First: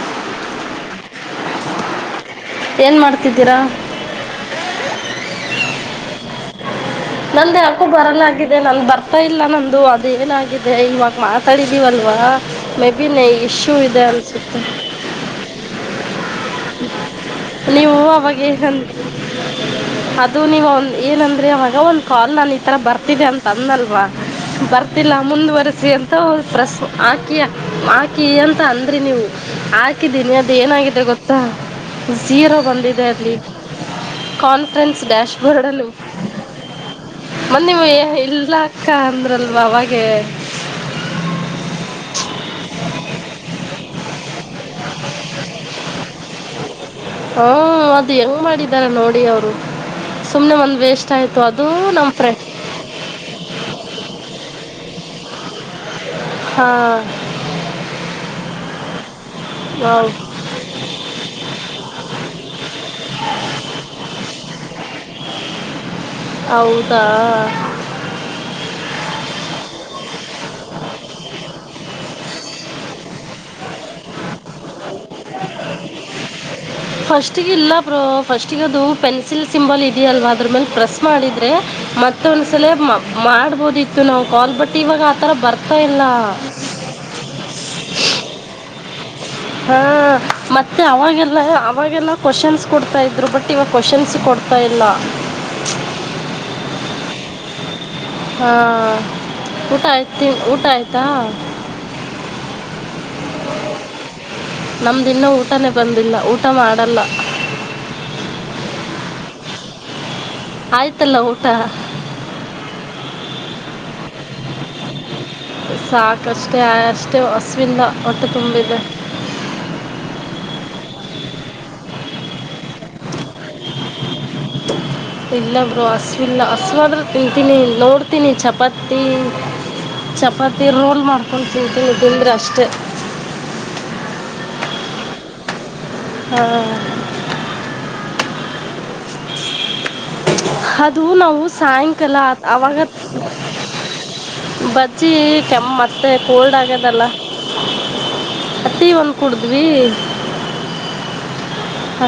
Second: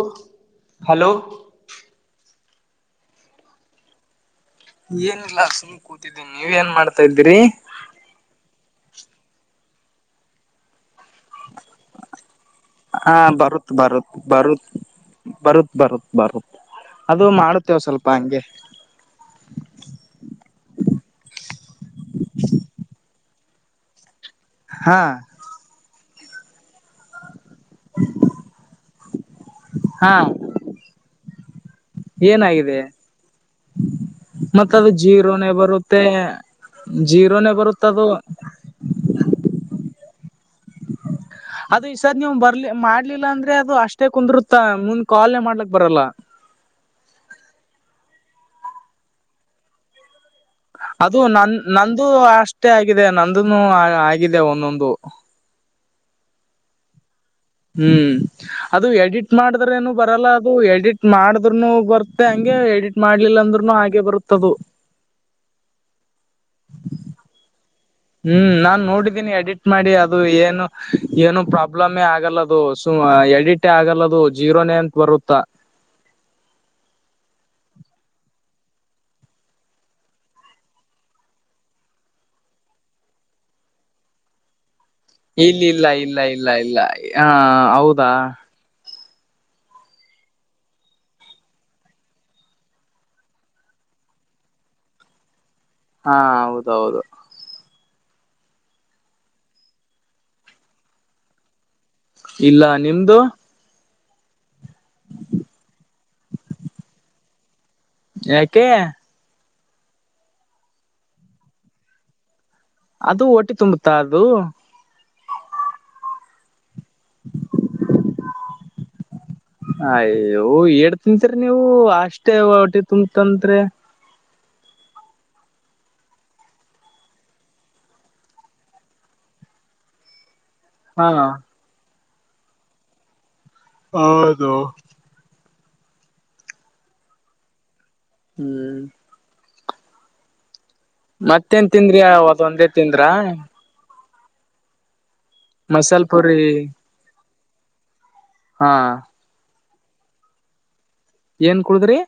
ಊಹ್ hello. ಏನ್ ಮಾಡ್ತಿದ್ದೀರಾ. ಏನ ಇಲ್ಲಾ ಸುಮ್ ಕೂತಿದ್ದೀ ನೀವು ಏನ್ ಮಾಡ್ಸ. ನಂದೆ ಅಕ್ಕು ಬರಲ್ಲಾ ಆಗಿರ್. ವೆ ನಮ್ ಬರ್ತಾ ಇಲ್ಲಾ ನಮ್ದು ಅದು ಏನಾಗಿದೆ ಇವಾಗ. ಮಾತಾಡಿದೀವಲ್ವಾ ಹ ಮೇಬಿನೇ ಬರುತ್ ಇಶ್ಯೂ ಇದೆ ಬರುತ್ ಅನ್ಸುತ್ತೆ. ಬರುತ್ ಬರುತ್ ಬರುತ್ ಬರುತ್ ಅದು ಮಾಡುತ್ತೇವ ನೀವು ಸ್ವಲ್ಪ ಅವಾಗ ಹಂಗೆ ಎ ಹನ್ ಅದು ನೀವು ಅವಂನ ಏನ ಅಂದ್ರೆ ಅವಾಗ ಒಂದ್ ಕ್ವಾಲ್ ನಲ್ ಈ ತರಾ ಬರ್ತಿದೆ ಅಂನ್ ತನ್ನಲ್ವಾ. ಹಾ ಬರ್ತಿಲ್ಲಾ ಮುಂದುವರೆಸಿ ಅಂತ್. ಫುಲ್ ಟ್ರಸ್ಮು. ಆಕಿಯಾ ಆಕಿ ಅಂತ ಅಂದ್ರಿ ನೀವು ಹಾ ಹಾಕಿದ್ದೀನಿ ಅದ ಏನಾಗಿದೆ ಗೊತ. ಪ್ಪಾ ಜೀರೋ ಏನಾಗಿದೆ ಬಂದಿದೆ ಅಲ್ಲಿ ಮತ್ತ ಅದು ಕಾನ್ಫ್ರನ್ಸ್ ಡ್ಯಾಶ್ ಜೀರೋನೇ ಬೋರ್ಡ್ಲ್ಲು ಬರುತ್ತೆ ಜೀರೋನೇ ಮನ್ನೀವು ಬರುತ್ತ ಎ ಅದು ಇಲ್ಲಾಕ್ಕಾ ಅಂದ್ರಲ್ವಾ. ಅಗೆ. ಅದು ಈ ಸರ್ ನೀವು ಬರ್ಲಿ ಮಾಡ್ಲಿಲ್ಲ ಅಂದ್ರೆ ಅದು ಅಷ್ಟೇ ಕುಂದರುತ್ತ ಮುಂದ ಕಾಲ್ನೆ ಮಾಡ್ಲಕ್ ಬರಲ್ಲಾ. ಹ್ಮ ಅದು ಹೆಂಗ್ ಮಾಡಿದ್ದಾರಾ ನೋಡಿ ಅವ್ರು. ಅದು ನನ್ ನಂದು ಫ್ರೆ ಅಷ್ಟೇ ಆಗಿದೆ ನಂದನೂ ಆಗಿದೆ ಒಂದೊಂದು. ಹಾ ಹ್ಮ್ ಅದು ಎಡಿಟ್ ಟ್ ಮಾಡಿದ್ರೆನೂ ಬರಲ್ಲ ಅದು ಎಡಿಟ್ ಮಾಡಿದ್ರುನು ಬರುತ್ತೆ ಹಂಗೆ ಎಡಿಟ್ ಮಾಡ್ಲಿಲ್ಲ ಅಂದ್ರುನು ಹಾಗೆ ಬರುತ್ತದು. ಹೌದಾ ಹ್ಮ್ ನಾನ್ ನೋಡಿದ್ದೀನಿ ಎಡಿಟ್ ಮಾಡಿ ಅದು ಏನು ಏನು ಪ್ರಾಬ್ಲಮೇ ಆಗಲ್ಲದು ಸು ಎಡಿಟೆ ಆಗಲ್ಲದು ಜೀರೋನೆ ಅಂತ ಬರುತ್ತಾ ಫಸ್ಟ್ಗಿಲ್ಲ. ಬ್ರೊ ಫಸ್ಟಗದು ಪೆನ್ಸಿಲ್ ಸಿಂಬಾಲ್ ಇದೆಯಲ್ವಾ ಅದ್ರ ಮೇಲೆ ಪ್ರೆಸ್ ಮಾಡಿದ್ರೆ ಮತ್ತೊಂದ್ಸಲ ಮ ಮಾಡ್ಬೋದಿತ್ತು ನಾವು ಕಾಲ್ ಬರ್ ಇಲ್ಲಿಲ್ಲ ಇಲ್ಲ ಇಲ್ಲ ಇಲ್ಲ ಇಲ್ಲ ಹಾ ಹೌದಾ. ಹಾ ಮತ್ತೆ ಅವಾಗೆಲ್ಲ ಅವಾಗೆಲ್ಲ ಕ್ವೊಶನ್ಸ್ ಕೊಡ್ತಾ ಇದ್ರು ಬಟ್ ಇವಾಗ ಕ್ವೊಶನ್ಸ್ ಕೊಡ್ತಾ ಇಲ್ಲ. ಹಾ ಹೌದೌದು. ಹಾ ಊಟ ಆಯ್ತಿನ್ ಊಟ ಆಯ್ತಾ? ಇಲ್ಲ ನಿಮ್ದು? ನಮ್ದಿನ್ನೂ ಊಟನೇ ಬಂದಿಲ್ಲ ಊಟ ಮಾಡಲ್ಲ. ಯಾಕೆ? ಆಯ್ತಲ್ಲ ಊಟ. ಅದು ಹೊಟ್ಟಿ ತುಂಬುತ್ತಾ ಅದು. ಸಾಕಷ್ಟೇ ಆ ಅಷ್ಟೇ ಅಸ್ವಿಲ್ಲ. ಹೊಟ್ಟೆ ತುಂಬಿದೆ. ಆಯೋ ಏಡ್ ತಿನ್ ತರ್ ನೀವು ಅಷ್ಟೇ ಹೊಡಿ ತಂತ್ರೆ ಇಲ್ಲ ಬ್ರೋ ಹಸ್ವಿಲ್ಲ ಹಸ್ವಾದ್ರೆ ತಿಂತೀನಿ ನೋಡ್ತೀನಿ ಚಪಾತಿ ಚ ಪಾತಿ ರೋಲ್ ಹಾ ಮಾಡ್ಕೊಂಡು ತಿಂತೀನಿ. ತಿಂದ್ರಷ್ಟೆ. ಹೌದು. ಹ ಹ್ಮ್ [inaudible] ಅದು ನಾವು ಮತ್ತೇನ್ ತಿಂದ್ರಿ ಸಾಯಂಕಾಲ ಅದೊಂದೇ ಆವಾಗ ತಿಂದ್ರ ಬ ಚ್ಚಿ ಕೆಮ್ಮ ಮಸಾಲ್ ಮತ್ತೆ ಪುರಿ ಕೋಲ್ಡ್ ಆಗ್ಯದಲ್ಲ. ಹ ಹಾ ಆ ಟೀ ಒಂದು ಕುಡ್ದ್ ಹು. ಏನ್ ಕುಡುದ್ರಿ.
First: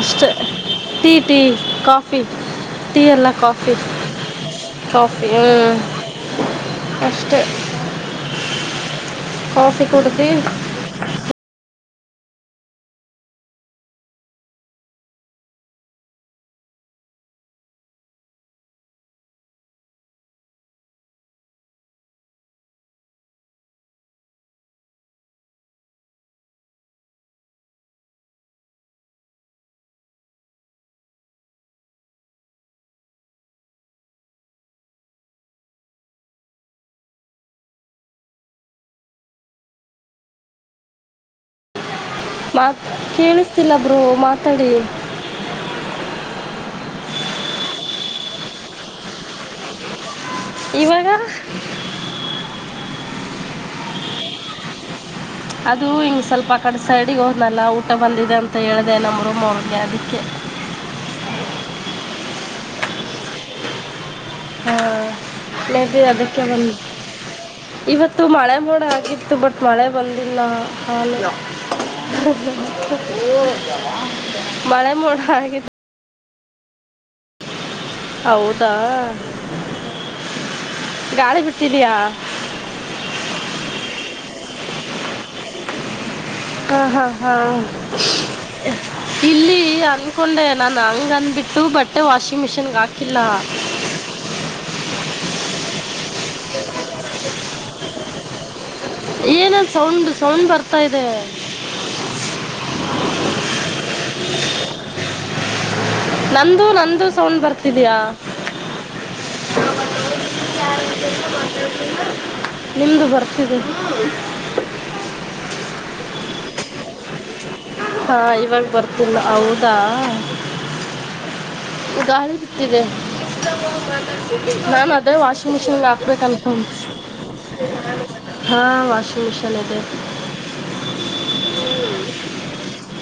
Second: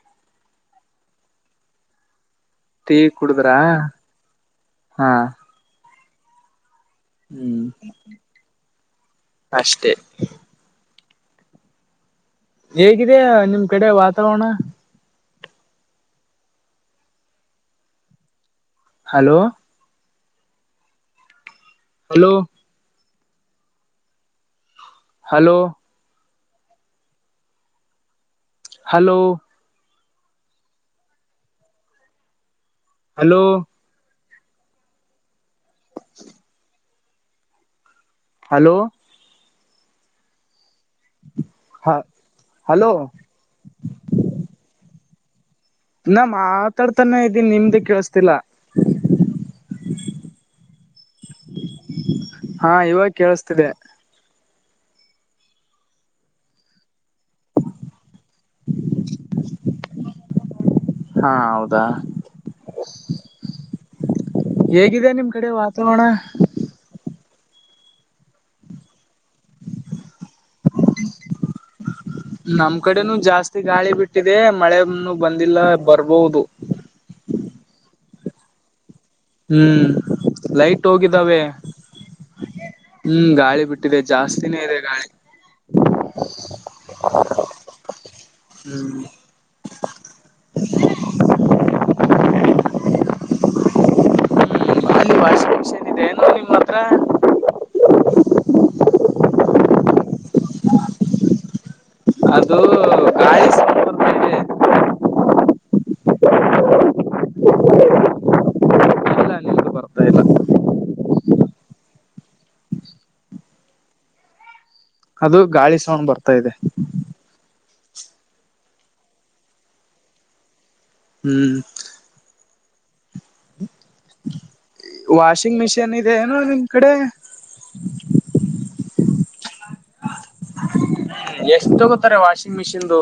Tea tea coffee. ಟೀ ಎಲ್ಲ ಕಾಫಿ ಹಾ ಕಾಫಿ ಹ್ಮ್. ಹ್ಮ್. ಕಾಫಿ ಅಷ್ಟೇ ಕುಡ್ದಿ. ಹೇಗಿದೆಯಾ ನಿಮ್ ಕಡೆ ವಾತಾವರಣ. Hello. Hello. Hello. Hello. Hello. Hello. ಹಾ. ಮಾತ್ ಕೇಳಿಸ್ತಿಲ್ಲ ಬ್ರೊ ಮಾತಾಡಿ. ನಾ ಮಾತಾಡ್ತಾನೆ ಇದೀನಿ ನಿಮ್ದೇ ಕೇಳಸ್ತಿಲ್ಲ. ಇವಾಗ. ಹಾ ಇವಾಗ ಕೇಳಿಸ್ತಿದೆ. ಅದು ಹಿಂಗ್ ಸ್ವಲ್ಪ ಆ ಕಡೆ ಸೈಡಿಗೆ ಹೋದ್ನಲ್ಲ ಊಟ ಬಂದಿದೆ ಅಂತ ಹೇಳಿದೆ ನಮ್ಮ ರೂಮ್ ಅವ್ರಿಗೆ ಅದಕ್ಕೆ. ಹಾ ಹೌದಾ. ಹೇಗಿದೆ ನಿಮ್ ಕಡೆ ಮೇ ವಾತಾವರಣ. ಬಿ ಅದಕ್ಕೆ ಬಂದು ಇವತ್ತು ಮಳೆ ಮೋಡ ಆಗಿತ್ತು ಬಟ್ ಮಳೆ ಬಂದಿಲ್ಲ ಹ. ನಮ್ ಕಡೆನೂ ಜಾಸ್ತಿ ಗಾಳಿ ಬಿಟ್ಟಿದೆ ಮಳೆ ಮಳೆನು ಮೋಡ ಬಂದಿಲ್ಲ ಆಗಿತ್ತು ಬರ್ಬಹುದು. ಹೌದಾ. ಹ್ಮ್ ಲೈಟ್ ಹೋಗಿದ್ದಾವೆ ಗಾಳಿ ಬಿಟ್ಟಿದ್ಯಾ ಹ್ಮ್ ಗಾಳಿ ಬಿಟ್ಟಿದೆ ಜಾಸ್ ತಿನೇ ಇದೆ ಗಾಳಿ. ಹ ಹಾ ಹಾ ಹ್ಮ್ ಇಲ್ಲಿ ಅನ್ಕೊಂಡೆ ನಾನ್ ಹಂಗಂದ್ಬಿಟ್ಟು ಬಟ್ಟೆ ವಾಷಿಂಗ್ ಮಿಷಿನ್ಗೆ ಹಾಕಿಲ್ಲ. ಹ್ಮ್ ಅಲ್ಲಿ ವಾಷಿಂಗ್ ಮಷೀನ್ ನಿದೆ ಏನು ನಿಮ್ಮ ಹತ್ರ. ಏನದು ಸೌಂಡ್ ಸೌಂಡ್ ಬರ್ತಾ ಇದೆ. ಅದು ಗಾಳಿ ಸೌಂಡ್ [unintelligible] ನಂದು ನಂದು ಸೌಂಡ್ ಬರ್ತಿದಯಾ ಇಲ್ಲ ನಿಮ್ದು ಬರ್ತಾ ಇಲ್ಲ ನಿಮ್ದು ಬರ್ತಿದೆ. ಅದು ಗಾಳಿ ಸೊಂಡ್ ಬರ್ತಾ ಇದೆ. ಹಾ ಇವಾಗ ಬರ್ತಿಲ್ಲ ಹೌದಾ. ಹ್ಮ್. ಇದೆ. ನಾಮ್ ಅದೇ ವಾಷಿಂಗ್ ಮಿಷನ್ ಮಿಷಿನ್ ಇದೆ ಏನೋ ನಿಮ್ ಹಾಕ್ಬೇಕನ್ಕೊಂಡ್ ಕಡೆ ಹಾ ವಾಷಿಂಗ್ ಮಷಿನ್ ಇದೆ. ಇಂದು.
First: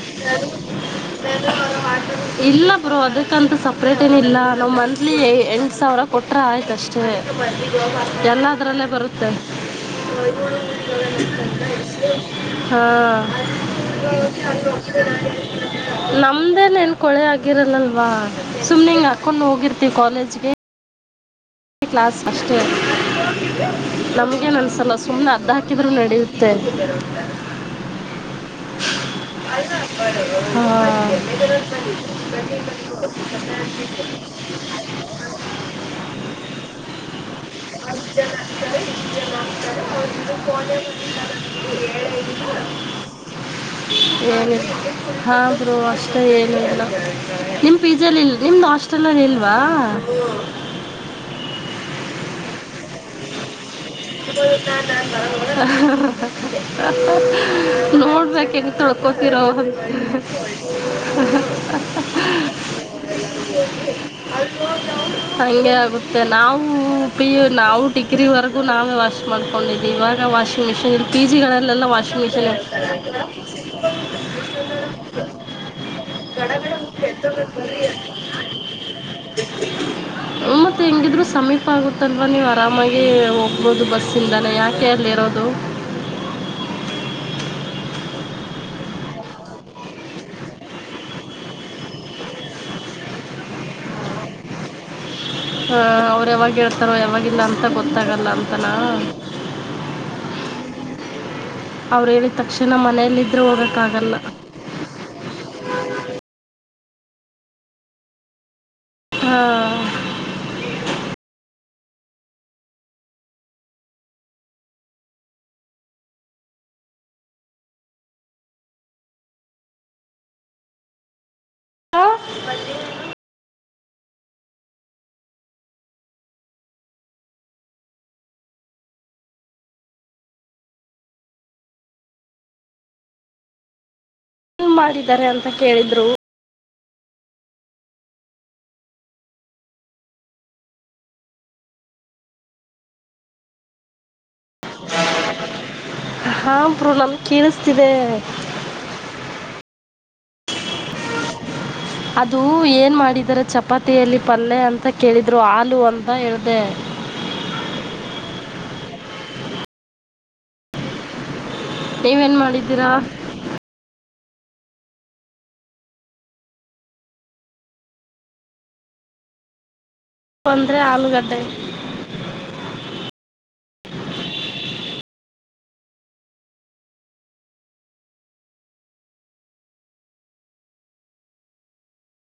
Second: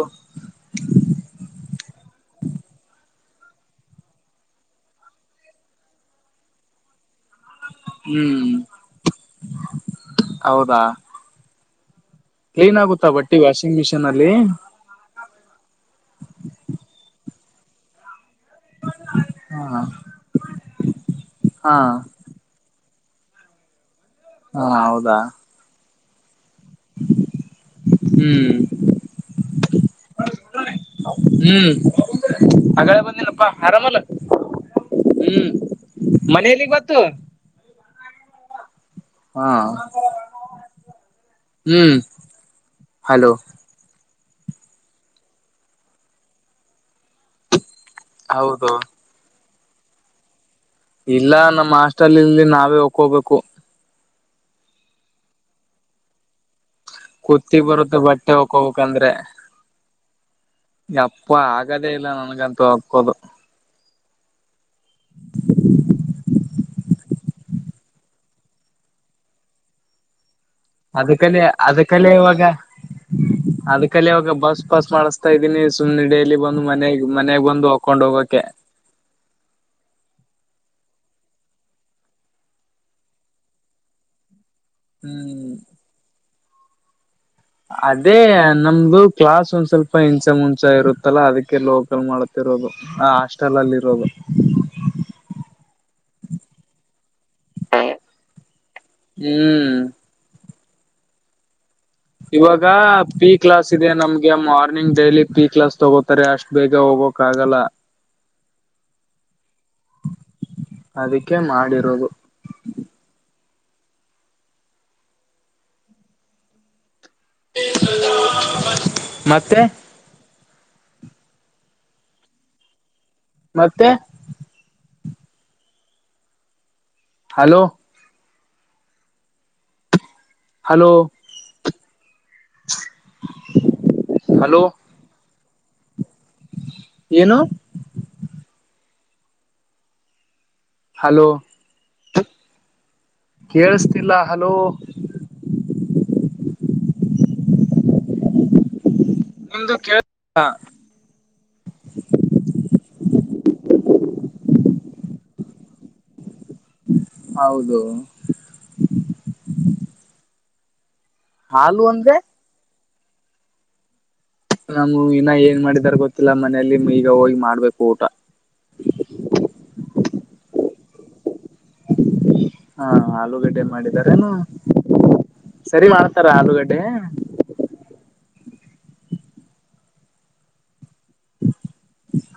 ಇಲ್ಲ ಬ್ರೋ ಅದಕ್ಕಂತೂ ಸಪ್ರೇಟ್ ಏನ ಇಲಾ ನಾವು ಮಂತ್ಲಿ ಎಂಟು ಸಾವಿರ ಕೊಟ್ರ ಆಯ್ತ ಅಷ್ಟೇ. ಹ್ಮ್ ಎಲ್ಲದ್ರಲ್ಲೇ ಬರುತ್ತೆ. ಹೌದಾ ಕ್ಲೀನ್ ಆಗುತ್ತಾ ಬಟ್ಟಿ ವಾಷಿಂಗ್ ಮಿಷಿನ್ ಅಲ್ಲಿ. ನಮ್ದೇನ್ ಏನ್ ಕೊಳೆ ಆಗ ಅಲ್ವಾ. ಸುಮ್ನೆಂಗ್ ಹಾಕೊಂಡು ಹಾ ಹೋಗಿತಿವಿ ಕಾಲೇಜ್ಗೆ. ಹಾ ಕ್ಲಾಸ್ ಅಷ್ಟೇ. [inaudible] ನಮ್ಗೇನ್ ಹಾ ಅನ್ಸಲ್ಲ ಹೌದಾ ಸುಮ್ಮನೆ ಅದ್ದ ಹಾಕಿದ್ರು ನಡೀ ಹ್ಮ್ ಹಾ. ಹ್ಮ್ ಆಗಳೆ [unintelligible] ಬಂದಿನಪ್ಪಾ ಆರಾಮಲ್ಲ [inaudible] ತ್ತು. [inaudible] ಹಾ ಹ್ಮ್ ಹಾಂ ಹಲೋ. ಹಾ ಬ್ರೊ ಅಷ್ಟೇ ಏನಿಲ್ಲ. ನಿಮ್ ಪಿ ಜೆಲಿ ಇ ನಿಮ್ದು ಹೌದು ಹಾಸ್ಟೆಲ್ ಅಲ್ಲಿ ಇಲ್ ವಾ ಹ್ಮ್ಮ್. ಇಲ್ಲ ನಮ್ಮ ಹಾಸ್ಟಲ್ ಇಲ್ಲಿ ನಾವೇ ಹಕ್ಕೋಗ್ಬೇಕು. ಕುತ್ತಿಗ್ ಬರುತ್ತೆ [unintelligible] [inaudible] ಬಟ್ಟೆ ನೋಡ್ಬೇಕೆಂಗ್ ಹೋಗ್ಕೋಬೇಕಂದ್ರೆ ತೊಳ್ಕೊತಿರೊ. [inaudible] [inaudible] ಯಪ್ಪ ಆಗದೇ ಇಲ್ಲ ನನ್ಗಂತೂ ಹಾಕೋದು ಹಂಗೆ ಆಗುತ್ತೆ ನಾವು. ಪಿ ಯು ನಾವು. ಡಿಗ್ರಿ ವರೆಗೂ ನಾವೇ ವಾಶ್ ಮಾಡ್ಕೊಂಡಿದ್ದೀವಿ ಇವಾಗ ವಾಶ್ ಅದ್ಕಲೆ ಅದ್ಕಲೆ ಇವಾಗ ಅದ್ ಕಲೆ ಇವಾಗ ಬಸ್ ಪಾಸ್ ಮಾಡಸ್ತಾ ಇದ್ದೀನಿ ಸುಮ್ನೆ ಡೈಲಿ ಬಂದು ಮನೆಗ್ ಮನಾಗ ಬಂದು ಹಕೊಂಡ್ ಹೋಗಕೆ. ಮತ್ತ್ ಹೆಂಗಿದ್ರು ಸಮೀಪ ಆಗುತ್ತಲ್ವಾ ನೀವ್. ಆರಾಮಾಗಿ ಹೋಗ್ಬೋದು ಬಸ್ಸಿಂದಾನೆ ಯಾಕೆ ಕೆ ಅಲ್ಲಿರೋದು ಹ್ಮ್ ಅದೇ ನಮ್ದು ಕ್ಲಾಸ್ ಒಂದ್ ಸ್ವಲ್ಪ ಇಂಚೆ ಮುಂಚೆ ಇರುತ್ತಲ್ಲ ಅದಕ್ಕೆ ಲೋಕಲ್ ಮಾಡ್ತಿರೋದು ಆ ಹಾಸ್ಟೆಲಲ್ಲಿರೋದು. ಹ ಅವ್ರ್ ಯಾವಾಗ ಹೇಳ್ತಾರೋ ಯಾವಾಗಿಲ್ಲ ಅಂತ ಗೊತ್ತಾಗಲ್ಲ ಅಂತಾನ. ಹ್ಮ್ ಇವಾಗ ಪಿ ಮನೆಯಲ್ಲಿದ್ದರೆ ಕ್ಲಾಸ್ ಇದೆ ಹೋಗೋಕ್ಕಾಗಲ್ಲ ನಮ್ಗೆ ಮಾರ್ನಿಂಗ್ ಡೈಲಿ ಪಿ ಕ್ಲಾಸ್ ತಗೋತಾರೆ ಅಷ್ಟು ಬೇಗ್ ಗ ಹೋಗಕಾಗಲ್ಲ. ಹಾ. ಅದಕ್ಕೆ ಮಾಡಿರೋದು. ಮತ್ತೆ ಹ ಮತ್ತೆ ಹಲೋ ಹಲೋ [inaudible] ನ್ ಮಾಡಿದ್ದಾರೆ ಅಂ ಅಂತ ಕೇಳಿದ್ರು. ಏನು? ಹಲೋ ಕೇಳಿಸ್ತಿಲ್ಲ ಹಲೋ. ಹಾ ಬ್ರೊ ನಮ್ಗೆ ಕೇಳಿಸ್ತಿದೆ. ನಿಮ್ದು ಕೇಳ ಅದು ಏನ್ ಮಾಡಿದಾರೆ ಚಪಾತಿಯಲ್ಲಿ ಪಲ್ಯ ಅಂತ ಕೇಳಿ ಇದ್ರು ಆಲೂ ಅಂತ ಹೇಳ್ದೆ. ಹೌದು. ಹಾಲು ಅಂದ್ರೆ ನೀವೇನ್ ಮಾಡಿದ್ದೀರಾ? ನಮು ಇನ್ನ ಏನ್ ಮಾಡಿದಾರ ಗೊತ್ತಿಲ್ಲ ಮನೇಲ್ಲಿ ಈಗ ಹೋಗಿ ಮಾಡ್ಬೇಕು ಊಟ. ಅಂದ್ರೆ ಆಲೂಗಡ್ಡೆ. ಹಾ ಆಲೂಗಡ್ಡೆ ಮಾಡಿದಾರೇನು ಸರಿ ಮಾಡ್ತಾರ ಆಲೂಗಡ್ಡೆ?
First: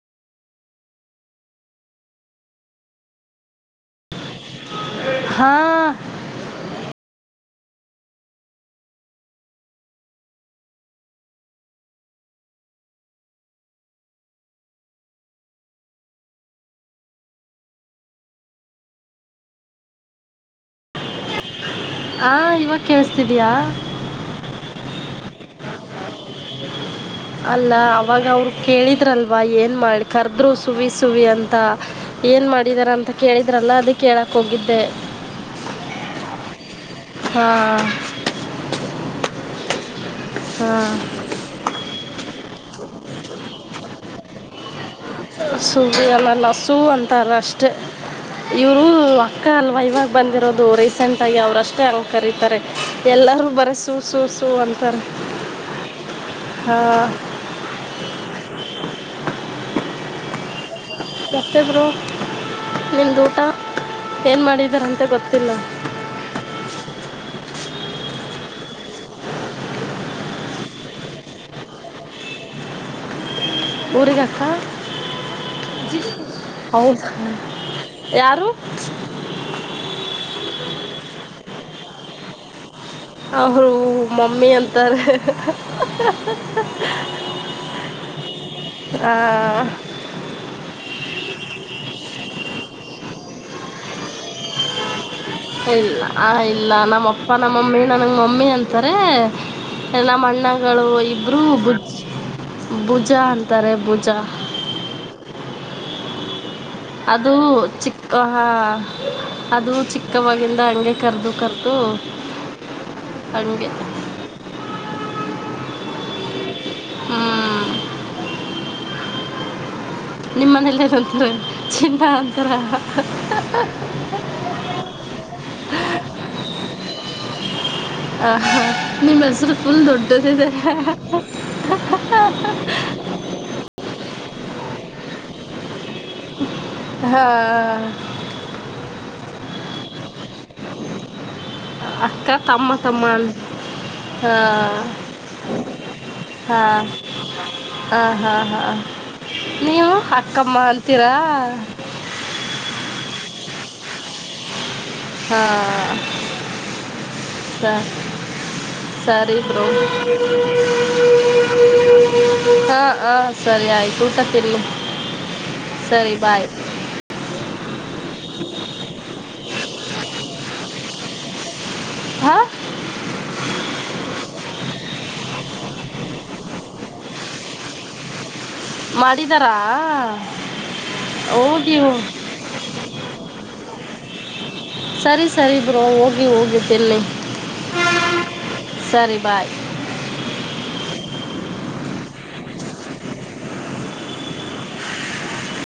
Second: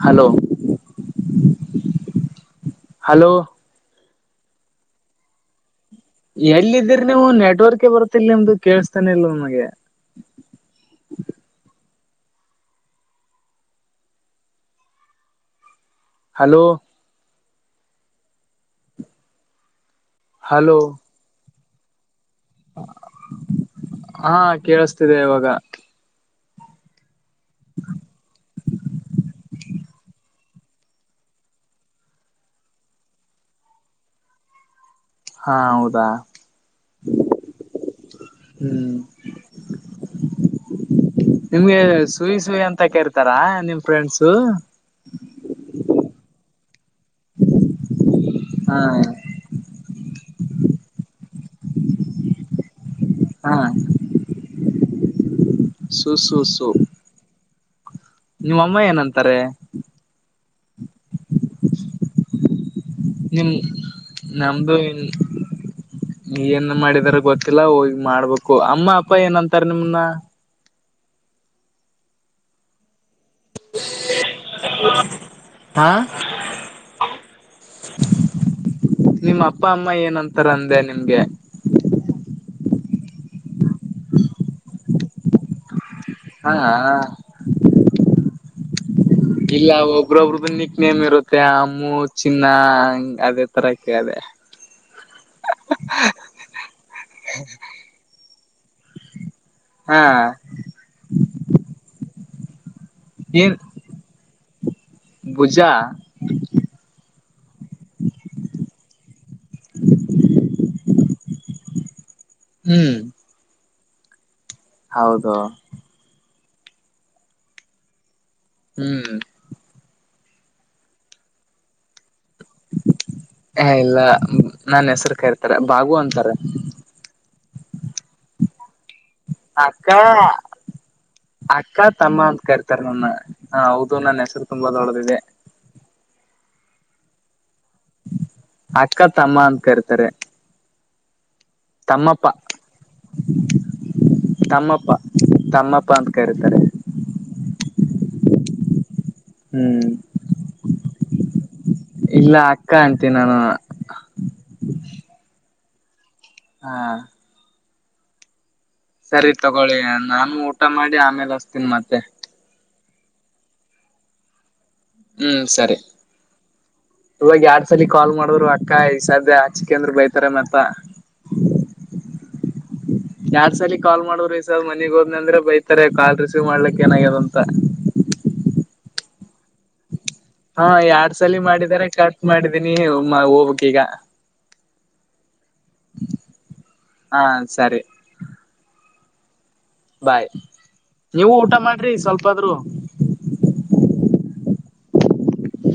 ಹಲೋ ಹಲೋ ಹಾ ಎಲ್ಲಿದ್ದಿರ್ ನೀವು ನೆಟ್ವರ್ಕೆ ಬರುತ್ತಿಲ್ ನಿಮ್ದು ಕೇಳಸ್ತಾನೆ ಇಲ್ಲ ನನಗೆ. ಹಲೋ ಹಲೋ ಹಾಂ ಇವಾಗ ಕೇಳಿಸ್ತಿದ್ಯಾ ಹಾ ಕೇಳಸ್ತಿದೆ ಇವಾಗ. ಅಲ್ಲ ಅವಾಗ ಅವ್ರು ಕೇಳಿದ್ರಲ್ವಾ ಏನ್ ಮಾಡ ಕರ್ದ್ರು ಸುವಿ ಸುವಿ ಅಂತ ಏನ್ ಮಾಡಿದಾರ ಅಂತ ಕೇಳಿದ್ರಲ್ಲ ಅದಿಕೇಳಕ್ ಹೋಗಿದ್ದೆ. ಹಾ ಹೌದಾ. ಹಾ ನಿಮಗೆ ಸುಯ್ ಸುಯ್ ಅಂತ ಕರ್ತಾರ ನಿಮ್ ಫ್ರೆಂಡ್ಸು. ಸೂವಿ ಅನ್ನಲಾ ಸು ಅಂತ ತಾರ್ ಅಷ್ಟೇ ಹ ಇವರು ಅಕ್ಕ ಅಲ್ವಾ ಇವಾಗ್ ಬಂದಿರೋದು ರೀಸೆಂಟಾಗಿ ಅವ್ರಷ್ಟೇ ಹಂಗ್ ಕರೀತಾರೆ. ಎಲ್ಲರೂ ಹಾ ಬರೆ ಸು ಸು ಸು ಅಂತ್ ತ್ತರೆ. ಸು ಸು ಸು ನಿಮ್ಮಮ್ಮ ಏನಂತಾರೆ? [unintelligible] ಬ್ರೊ ನಿಮ್ ನಮ್ದು ಮಾಡಿದಾರಂತ ಇನ್ ಗೊತ್ತಿಲ್ಲ ಏನ್ ಮಾಡಿದಾರ ಗೊತ್ತಿಲ್ಲ ಹೋಗಿ ಮಾಡ್ಬೇಕು. ಕ್ಕೋ ಅಮ್ಮ ಅಪ್ಪ ಏನಂತಾರ ನಿಮನ್ನ? ಊರಿಗೆ ಅಕ್ಕ ಹೌದ್ ಹ್ಮ್ ನಿಮ್ಮ ಅಪ್ಪ ಅಮ್ಮ ಏನಂತಾರಂದೆ ನಿಮ್ಗೆ? ಅವರು ಮಮ್ಮಿ ಅಂತಾರ. ಹಾ [unintelligible] ಇಲ್ಲ ಒಬ್ರೊಬ್ರುದು ನಿಕ್ ನೇಮ್ ಇರುತ್ತೆ ಅಮ್ಮು ಚಿನ್ನ ಹಂಗ್ ಅದು. ಕರೆಕ್ಟ್ರಿ ಅದೇ. ಇಲ್ಲ ಆ ಇಲ್ಲ ನಮ್ಮ ಅಪ್ಪ ನಮ್ಮಮ್ಮಿ ನಂಗ ಮಮ್ಮಿ ಅಂತಾರೆ ಹಾ ನಮ್ಮ ಅಣ್ಣಗಳು ಇಬ್ರು ಬುಜ್ ಭುಜ ಏನ್ ಅಂತಾರೆ ಭುಜ. ಹ [inaudible] ಅದು ಚಿಕ್ಕ ಹ ಅದು ಚಿಕ್ಕವಾಗಿಂದ ಹಂಗೆ ಕರ್ದು ಕರ್ದು ಹ್ಮ್ ಹಂಗೆ ಹೌದು. ಹ್ಮ್ ಹ್ಮ್ ನಿಮ್ಮ್ ಮನೇಲೇನಂತಾರೆ ಚಿನ್ನ ಅಂ ಏ ಇಲ್ಲ ನಾನ್ ಹೆಸರು ಕರಿತಾರೆ ಬಾಗು ಅಂತಾರೆ. ಆ ನಿಮ್ಮ ಹೆಸರು ಫುಲ್ ಅಕ್ಕ ದೊಡ್ಡದಿದೆ. ಅಕ್ಕ ತಮ್ಮ ಅಂತ ಕರಿತಾರೆ ನನ್ನ ಹ ಹೌದು ನನ್ನ ತುಂಬಾ ದೊಡ್ದಿದೆ. ಹಾ ಅಕ್ಕ ತಮ್ಮ ಅಂತ ಕರಿ. ತರೆ. ಅಕ್ಕ ತಮ್ಮ ತಮ್ಮ ಹಾ ತಮ್ಮಪ್ಪ ತಮ್ಮಪ್ಪ ಅಂತ ಹಾ. ಕರೀತಾರೆ ಆ ಹಾ ಹಾ ಹ್ಮ್ ನೀವು ಅಕ್ಕಮ್ಮ ಅಂತೀರಾ. ಹ ಹಾ ಹಾ ಸ ಸರಿ ತಗೊಳ್ಳಿ ನಾನು ಊಟ ಮಾಡಿ ಆಮೇಲೆ ಹಸ್ತೀನಿ ಮತ್ತೆ. ಹಾ ಸರಿ ಆಯ್ತು ಊಟ ತಿನ್ನಿ. ಹ್ಮ್ ಸರಿ ಇವಾಗ ಯಾಡ್ ಸಲಿ ಕಾಲ್ ಮಾಡಿದ್ರು ಅಕ್ಕ ಈ ಸಧ್ಯ ಆಚ್ಕೆಂದ್ರೆ ಬೈತಾರೆ ಮತ್ತ. ಹಾಂ ನಾಕ್ಸರಿ ಕಾಲ್ ಮಾಡುವ್ರೆ ತ್ತ ಮನಿಗ್ ಹೋದ್ನಂದ್ರೆ ಬೈತಾರೆ ಕಾಲ್ ರಿಸೀವ್ ಮಾಡ್ಲಿಕ್ ಏನಾಗ್ಯದಂತ. ಮಾಡಿದಾರಾ? ಹಾ ಎರಡ್ ಸಲಿ ಹೋಗಿ ಮಾಡಿದ್ದಾರೆ ಹೋಗಿ. ಕಟ್ ಮಾಡಿದೀನಿ ಹೋಗ್ಬೇಕ್ ಈಗ. ಸರಿ. ಸರಿ ಬ್ರೋ ಹೋಗಿ ಹೋಗಿ ಜಲ್ಲಿ ಹಾ ಸರಿ ಸರಿ. ಬಾಯ್ ಬಾಯ್ ನೀವು ಊಟ ಮಾಡ್ರಿ ಸ್ವಲ್ಪಾದ್ರು.